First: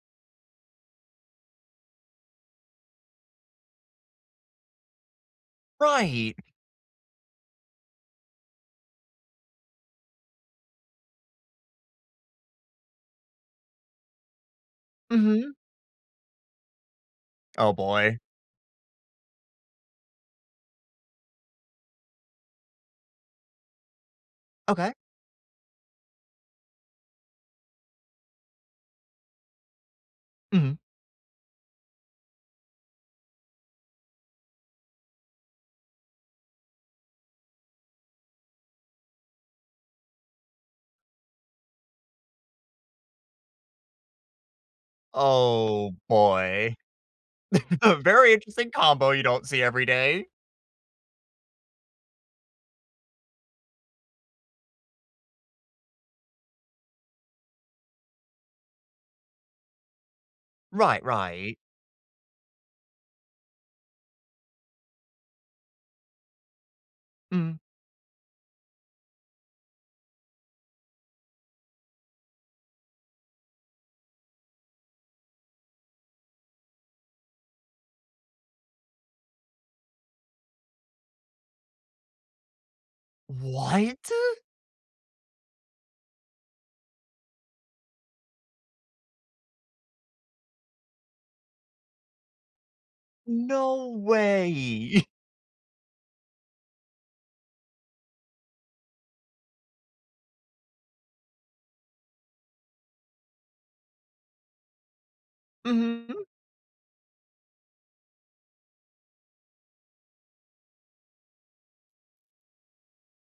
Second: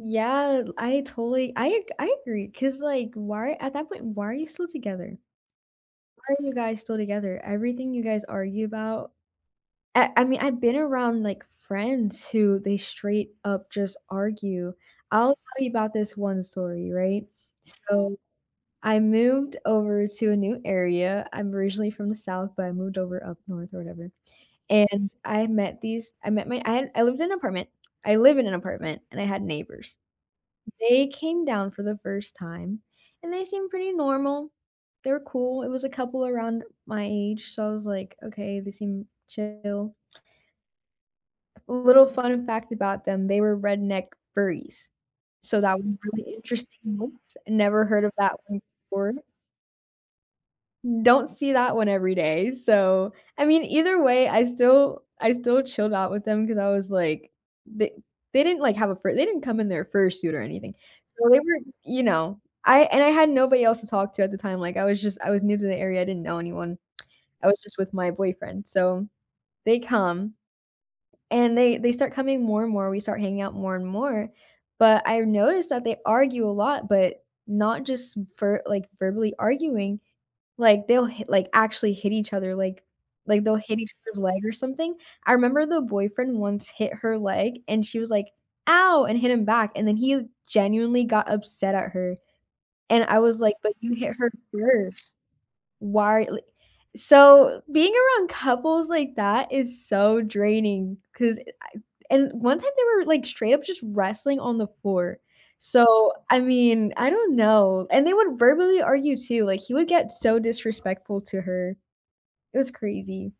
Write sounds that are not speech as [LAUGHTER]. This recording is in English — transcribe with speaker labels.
Speaker 1: Yeah, I totally I I agree, 'cause like, why at that point, why are you still together? Why
Speaker 2: Right.
Speaker 1: are you guys still together? Everything you guys argue about I I mean, I've been around, like, friends who they straight up just argue. I'll
Speaker 2: Mhm.
Speaker 1: tell you about this one story, right?
Speaker 2: Oh,
Speaker 1: So,
Speaker 2: boy.
Speaker 1: I moved over to a new area, I'm originally from the south, but I moved over up north or whatever,
Speaker 2: Okay.
Speaker 1: and I met these I met my I had I lived in an apartment I live in an apartment and I had neighbors,
Speaker 2: Mhm.
Speaker 1: they came down for the first time and they seemed pretty normal, they were cool, it was a couple around my age, so I was like, "Okay, they seem chill." A little fun fact about them, they were redneck furries, so that was
Speaker 2: Oh,
Speaker 1: really
Speaker 2: boy.
Speaker 1: interesting, [UNINTELLIGIBLE] never
Speaker 2: [CHUCKLES] A
Speaker 1: heard of
Speaker 2: very
Speaker 1: that one
Speaker 2: interesting combo
Speaker 1: before.
Speaker 2: you don't see every day.
Speaker 1: Don't see that one every day, so, I mean, either way, I still I still chilled out with them, 'cause I was like the they didn't, like, have a fur they didn't come in their fursuit or anything,
Speaker 2: Right,
Speaker 1: so, they
Speaker 2: right.
Speaker 1: were you know? I and I had nobody else to talk to at the time, like, I was just I was new to the area, I didn't know anyone, I was
Speaker 2: Mm.
Speaker 1: just with my boyfriend, so, they come, and they they start coming more and more, we start hanging out more and more, but I noticed that they argue a lot, but not just ver like, verbally arguing, like, they'll hit like, actually hit each other, like like, they'll hit each
Speaker 2: What?
Speaker 1: other's leg or something. I remember the boyfriend once hit her leg and she was like, "Ow!" and hit him back, and then he genuinely got upset at her, and I was like, "But
Speaker 2: No
Speaker 1: you hit her
Speaker 2: way! [CHUCKLES]
Speaker 1: 1st," why li so, being around couples like that is so draining, 'cause eh, I and one time they were, like, straight up just wrestling on the floor, so,
Speaker 2: Mhm.
Speaker 1: I mean, I don't know, and they would verbally argue too, like, he would get so disrespectful to her, it was crazy.